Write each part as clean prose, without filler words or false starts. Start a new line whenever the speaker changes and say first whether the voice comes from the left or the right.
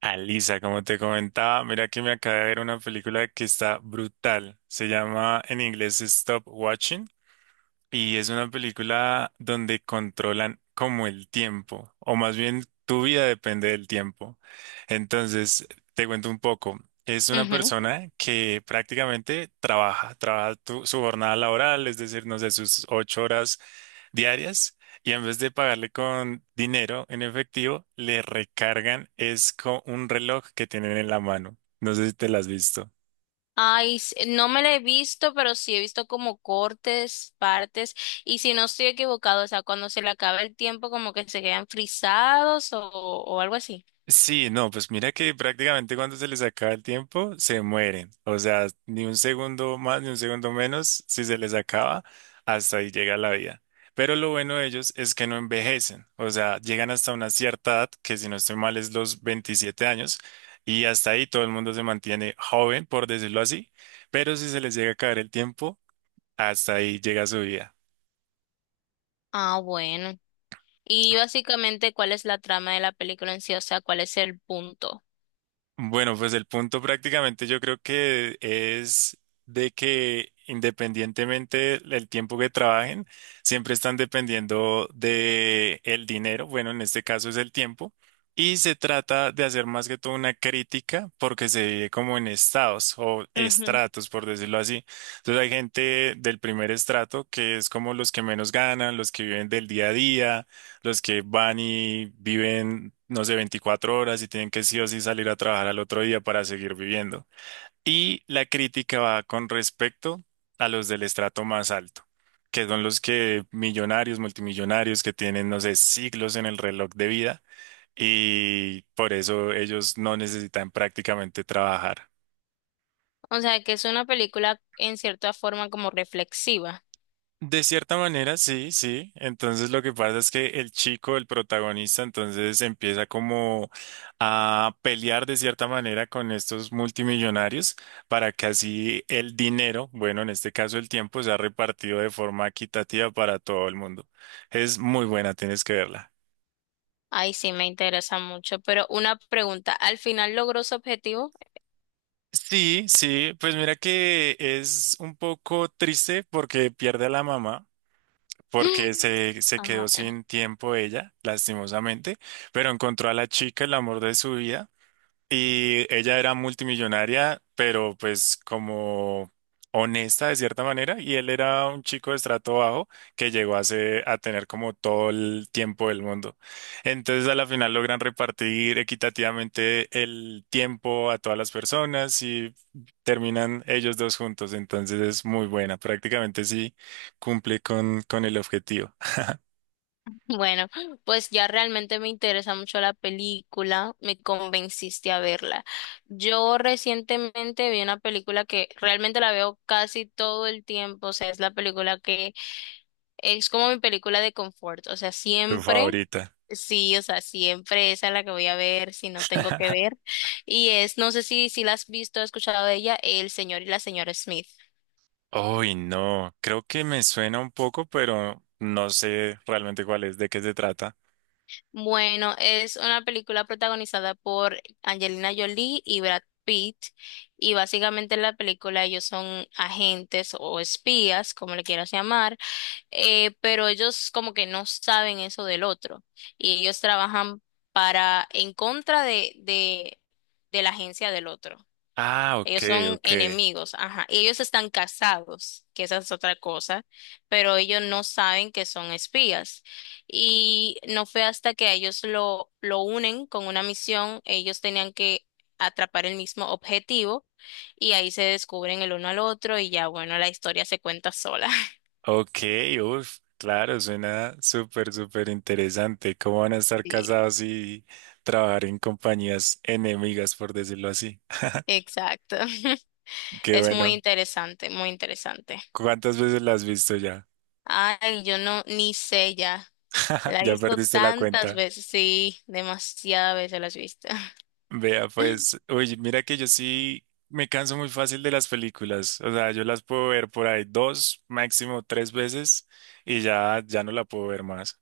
right: Alisa, como te comentaba, mira que me acabé de ver una película que está brutal. Se llama en inglés Stop Watching. Y es una película donde controlan como el tiempo, o más bien tu vida depende del tiempo. Entonces, te cuento un poco. Es una
left: Ujú.
right: persona que prácticamente su jornada laboral, es decir, no sé, sus 8 horas diarias, y en vez de pagarle con dinero en efectivo, le recargan es con un reloj que tienen en la mano. No sé si te lo has visto.
left: Ay, no me la he visto, pero sí he visto como cortes, partes, y si no estoy equivocado, o sea, cuando se le acaba el tiempo, como que se quedan frisados o algo así.
right: Sí, no, pues mira que prácticamente cuando se les acaba el tiempo, se mueren. O sea, ni un segundo más, ni un segundo menos, si se les acaba, hasta ahí llega la vida. Pero lo bueno de ellos es que no envejecen. O sea, llegan hasta una cierta edad, que si no estoy mal es los 27 años, y hasta ahí todo el mundo se mantiene joven, por decirlo así. Pero si se les llega a acabar el tiempo, hasta ahí llega su vida.
left: Ah, bueno. Y básicamente, ¿cuál es la trama de la película en sí? O sea, ¿cuál es el punto?
right: Bueno, pues el punto prácticamente yo creo que es de que independientemente del tiempo que trabajen, siempre están dependiendo de el dinero, bueno, en este caso es el tiempo, y se trata de hacer más que todo una crítica porque se vive como en estados o
left: Ujú.
right: estratos, por decirlo así. Entonces hay gente del primer estrato que es como los que menos ganan, los que viven del día a día, los que van y viven, no sé, 24 horas y tienen que sí o sí salir a trabajar al otro día para seguir viviendo. Y la crítica va con respecto a los del estrato más alto, que son los que millonarios, multimillonarios, que tienen, no sé, siglos en el reloj de vida y por eso ellos no necesitan prácticamente trabajar.
left: O sea, que es una película en cierta forma como reflexiva.
right: De cierta manera, sí, sí. Entonces lo que pasa es que el chico, el protagonista, entonces empieza como a pelear de cierta manera con estos multimillonarios para que así el dinero, bueno, en este caso el tiempo, sea repartido de forma equitativa para todo el mundo. Es muy buena, tienes que verla.
left: Ay, sí, me interesa mucho, pero una pregunta, ¿al final logró su objetivo?
right: Sí, sí, pues mira que es un poco triste porque pierde a la mamá. Porque se quedó
left: Ah.
right: sin tiempo ella, lastimosamente, pero encontró a la chica, el amor de su vida. Y ella era multimillonaria, pero pues como honesta de cierta manera, y él era un chico de estrato bajo que llegó a tener como todo el tiempo del mundo. Entonces a la final logran repartir equitativamente el tiempo a todas las personas y terminan ellos dos juntos. Entonces es muy buena, prácticamente sí cumple con el objetivo.
left: Bueno, pues ya realmente me interesa mucho la película, me convenciste a verla. Yo recientemente vi una película que realmente la veo casi todo el tiempo, o sea, es la película que es como mi película de confort, o sea,
right: Tu
left: siempre,
right: favorita.
left: sí, o sea, siempre esa es la que voy a ver si no tengo que ver. Y es, no sé si la has visto, has escuchado de ella, El señor y la señora Smith.
right: Uy, no, creo que me suena un poco, pero no sé realmente cuál es, de qué se trata.
left: Bueno, es una película protagonizada por Angelina Jolie y Brad Pitt y básicamente en la película ellos son agentes o espías, como le quieras llamar, pero ellos como que no saben eso del otro y ellos trabajan para en contra de la agencia del otro.
right: Ah, ok,
left: Ellos son
right: ok.
left: enemigos, ajá. Y ellos están casados, que esa es otra cosa, pero ellos no saben que son espías. Y no fue hasta que a ellos lo unen con una misión, ellos tenían que atrapar el mismo objetivo y ahí se descubren el uno al otro y ya, bueno, la historia se cuenta sola.
right: Ok, uff, claro, suena súper, súper interesante. ¿Cómo van a estar
left: Sí,
right: casados y trabajar en compañías enemigas, por decirlo así?
left: exacto.
right: Qué
left: Es muy
right: bueno.
left: interesante, muy interesante.
right: ¿Cuántas veces las has visto ya?
left: Ay, yo no, ni sé ya. La he
right: Ya
left: visto
right: perdiste la
left: tantas
right: cuenta.
left: veces, sí, demasiadas veces la he visto.
right: Vea, pues, oye, mira que yo sí me canso muy fácil de las películas. O sea, yo las puedo ver por ahí 2, máximo 3 veces y ya, ya no la puedo ver más.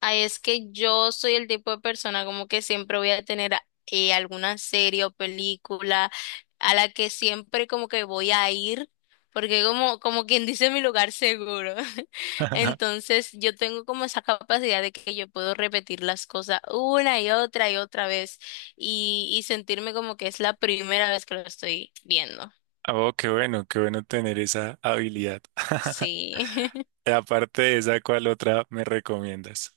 left: Ay, es que yo soy el tipo de persona como que siempre voy a tener alguna serie o película a la que siempre como que voy a ir, porque como, como quien dice mi lugar seguro. Entonces yo tengo como esa capacidad de que yo puedo repetir las cosas una y otra vez y sentirme como que es la primera vez que lo estoy viendo.
right: Oh, qué bueno tener esa habilidad.
left: Sí.
right: Aparte de esa, ¿cuál otra me recomiendas?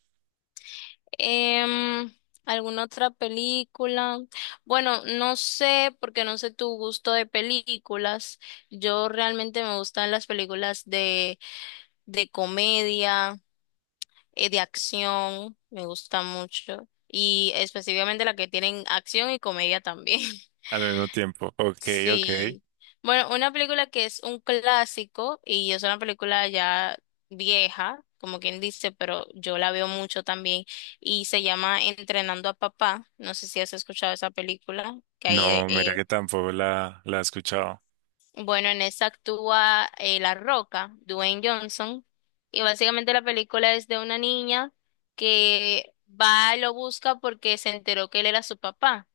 left: Em, ¿Alguna otra película? Bueno, no sé, porque no sé tu gusto de películas. Yo realmente me gustan las películas de comedia, de acción, me gusta mucho. Y específicamente las que tienen acción y comedia también.
right: Al mismo tiempo. Ok, ok.
left: Sí. Bueno, una película que es un clásico y es una película ya vieja, como quien dice, pero yo la veo mucho también y se llama Entrenando a Papá. No sé si has escuchado esa película, que ahí,
right: No, mira que tampoco la he escuchado.
left: bueno, en esa actúa La Roca, Dwayne Johnson, y básicamente la película es de una niña que va y lo busca porque se enteró que él era su papá.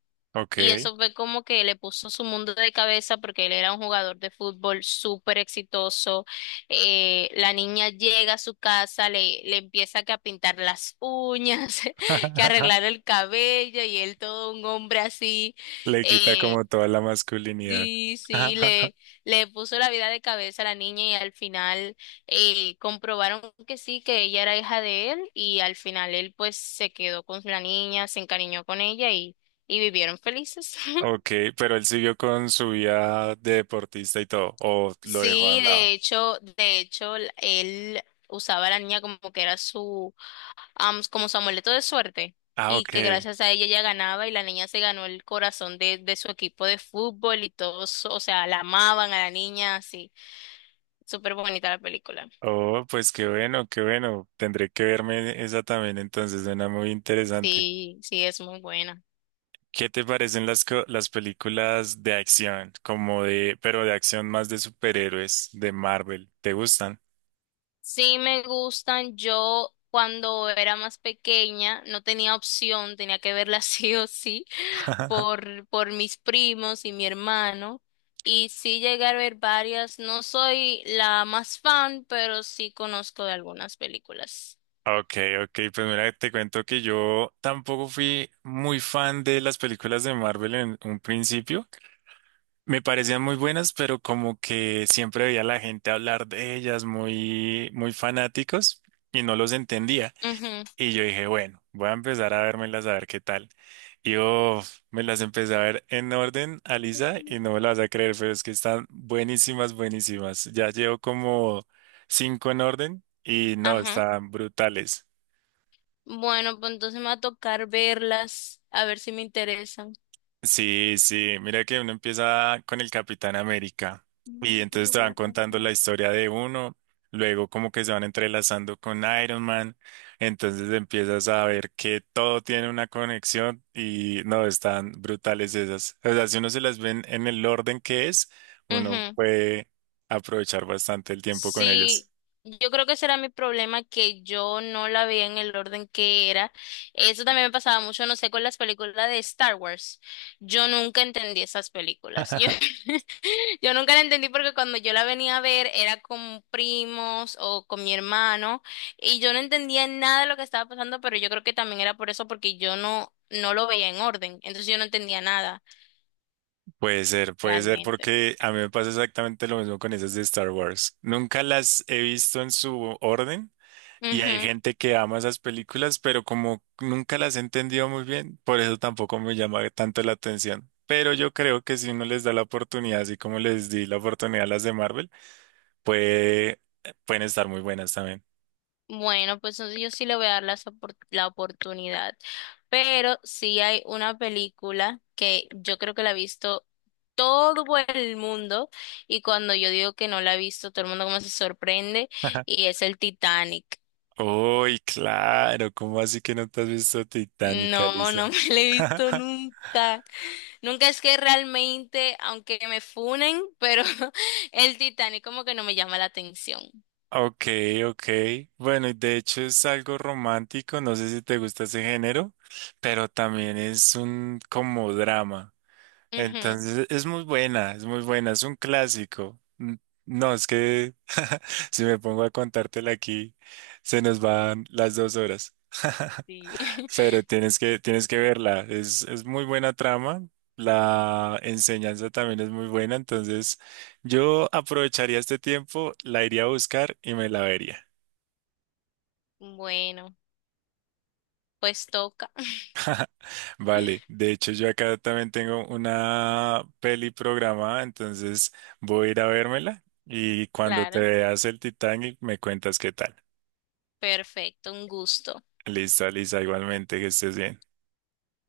left: Y
right: Ok.
left: eso fue como que le puso su mundo de cabeza porque él era un jugador de fútbol súper exitoso. La niña llega a su casa, le empieza que a pintar las uñas, que a arreglar el cabello y él todo un hombre así.
right: Le quita
left: Eh,
right: como toda la masculinidad.
left: sí, sí, le puso la vida de cabeza a la niña y al final comprobaron que sí, que ella era hija de él y al final él pues se quedó con la niña, se encariñó con ella y vivieron felices.
right: Ok, pero él siguió con su vida de deportista y todo, o lo dejó a
left: Sí,
right: un lado.
left: de hecho, él usaba a la niña como que era su, como su amuleto de suerte
right: Ah,
left: y
right: ok.
left: que gracias a ella ella ganaba y la niña se ganó el corazón de su equipo de fútbol y todos, o sea, la amaban a la niña, así, súper bonita la película.
right: Oh, pues qué bueno, qué bueno. Tendré que verme esa también, entonces suena muy interesante.
left: Sí, sí, es muy buena.
right: ¿Qué te parecen las películas de acción? Como de, pero de acción más de superhéroes, de Marvel. ¿Te gustan?
left: Sí me gustan. Yo cuando era más pequeña no tenía opción, tenía que verla sí o sí por mis primos y mi hermano. Y sí llegué a ver varias. No soy la más fan, pero sí conozco de algunas películas.
right: Ok, ok, pues mira, te cuento que yo tampoco fui muy fan de las películas de Marvel en un principio. Me parecían muy buenas, pero como que siempre veía a la gente hablar de ellas muy fanáticos y no los entendía.
left: Ujú.
right: Y yo dije, bueno, voy a empezar a vérmelas a ver qué tal. Y oh, me las empecé a ver en orden, Alisa, y no me las vas a creer, pero es que están buenísimas, buenísimas. Ya llevo como 5 en orden y no,
left: Ajá.
right: están brutales.
left: Bueno, pues entonces me va a tocar verlas, a ver si me interesan.
right: Sí, sí, mira que uno empieza con el Capitán América y
left: No, yo
right: entonces
left: lo
right: te
left: voy
right: van
left: a
right: contando
left: comprar.
right: la historia de uno, luego como que se van entrelazando con Iron Man, entonces empiezas a ver que todo tiene una conexión y no, están brutales esas. O sea, si uno se las ven en el orden que es, uno
left: Ujú.
right: puede aprovechar bastante el tiempo con ellas.
left: Sí, yo creo que ese era mi problema, que yo no la veía en el orden que era. Eso también me pasaba mucho, no sé, con las películas de Star Wars. Yo nunca entendí esas películas. Yo, yo nunca la entendí porque cuando yo la venía a ver era con primos o con mi hermano y yo no entendía nada de lo que estaba pasando, pero yo creo que también era por eso, porque yo no lo veía en orden. Entonces yo no entendía nada
right: Puede ser,
left: realmente.
right: porque a mí me pasa exactamente lo mismo con esas de Star Wars. Nunca las he visto en su orden. Y hay gente que ama esas películas, pero como nunca las he entendido muy bien, por eso tampoco me llama tanto la atención. Pero yo creo que si uno les da la oportunidad, así como les di la oportunidad a las de Marvel, puede, pueden estar muy buenas también.
left: Bueno, pues entonces yo sí le voy a dar las oportunidad. Pero sí hay una película que yo creo que la ha visto todo el mundo y cuando yo digo que no la ha visto, todo el mundo como se sorprende y es el Titanic.
right: Uy, claro, ¿cómo así que no te has visto Titanic,
left: No,
right: Lisa?
left: no me la he visto nunca. Nunca es que realmente, aunque me funen, pero el Titanic como que no me llama la atención.
right: Ok, ok. Bueno, y de hecho es algo romántico, no sé si te gusta ese género, pero también es un como drama.
left: Ujú.
right: Entonces es muy buena, es muy buena, es un clásico. N- No, es que si me pongo a contártela aquí, se nos van las 2 horas.
left: Sí.
right: Pero tienes que verla, es muy buena trama, la enseñanza también es muy buena, entonces yo aprovecharía este tiempo, la iría a buscar y me la vería.
left: Bueno, pues toca.
right: Vale, de hecho yo acá también tengo una peli programada, entonces voy a ir a vérmela y cuando te
left: Claro.
right: veas el Titanic me cuentas qué tal.
left: Perfecto, un gusto.
right: Listo, Lisa, igualmente que estés bien.